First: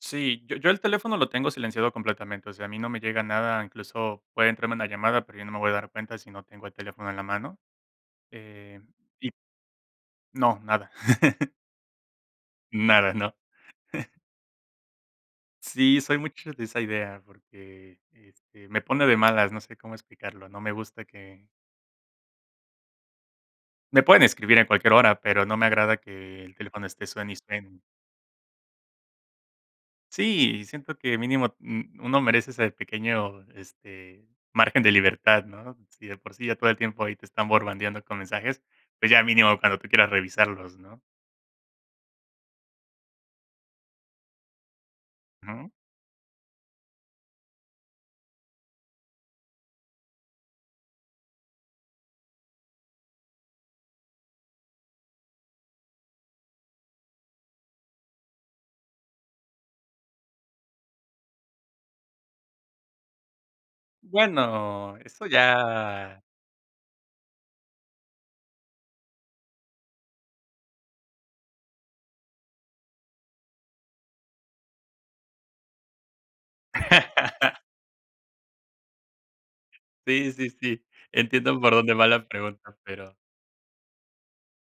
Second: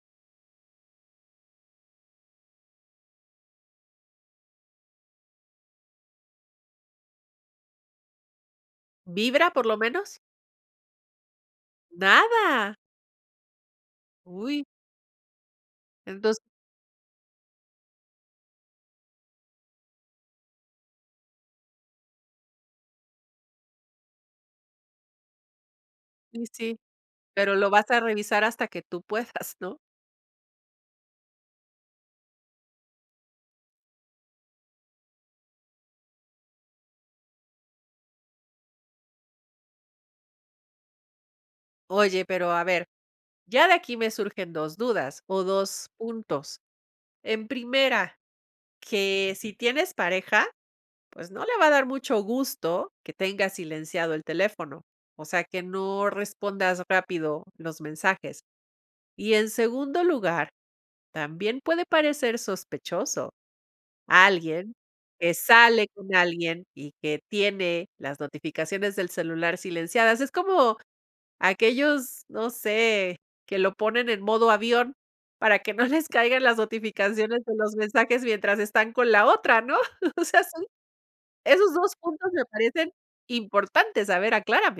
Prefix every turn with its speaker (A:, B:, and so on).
A: Sí, yo yo el teléfono lo tengo silenciado completamente, o sea, a mí no me llega nada, incluso puede entrarme una llamada, pero yo no me voy a dar cuenta si no tengo el teléfono, en la mano, eh, y
B: ¿Vibra, por lo menos?
A: No, nada.
B: ¿Nada?
A: Nada, no.
B: ¡Uy!
A: Sí, soy
B: Entonces
A: mucho de esa idea, porque, este, me pone de malas, no sé cómo explicarlo, no me gusta que me pueden escribir en cualquier hora, pero no me agrada que
B: Y
A: el
B: sí,
A: teléfono esté suene y
B: pero lo
A: suene.
B: vas a revisar hasta que tú puedas, ¿no?
A: Sí, siento que mínimo u uno merece ese pequeño, este, margen de libertad, ¿no? Si de por sí ya todo el tiempo ahí te están bombardeando con mensajes, pues, ya mínimo cuando tú quieras revisarlos, ¿no?
B: Oye, pero, a ver, ya de aquí me surgen 2 dudas, o,
A: No.
B: 2 puntos. En primera, que si tienes pareja, pues, no le va a dar mucho gusto que tengas silenciado el teléfono, o sea, que no respondas rápido los mensajes. Y, en segundo lugar, también puede parecer sospechoso alguien
A: Bueno, eso
B: que sale con
A: ya
B: alguien y que tiene las notificaciones del celular silenciadas, es como, aquellos, no sé, que lo ponen en modo avión para que no les caigan las notificaciones de los mensajes mientras están con la otra, ¿no? O
A: Sí,
B: sea,
A: sí,
B: son
A: sí. Entiendo
B: Esos
A: por
B: 2
A: dónde va la
B: puntos me
A: pregunta,
B: parecen
A: pero
B: importantes, a ver, ¿aclárame?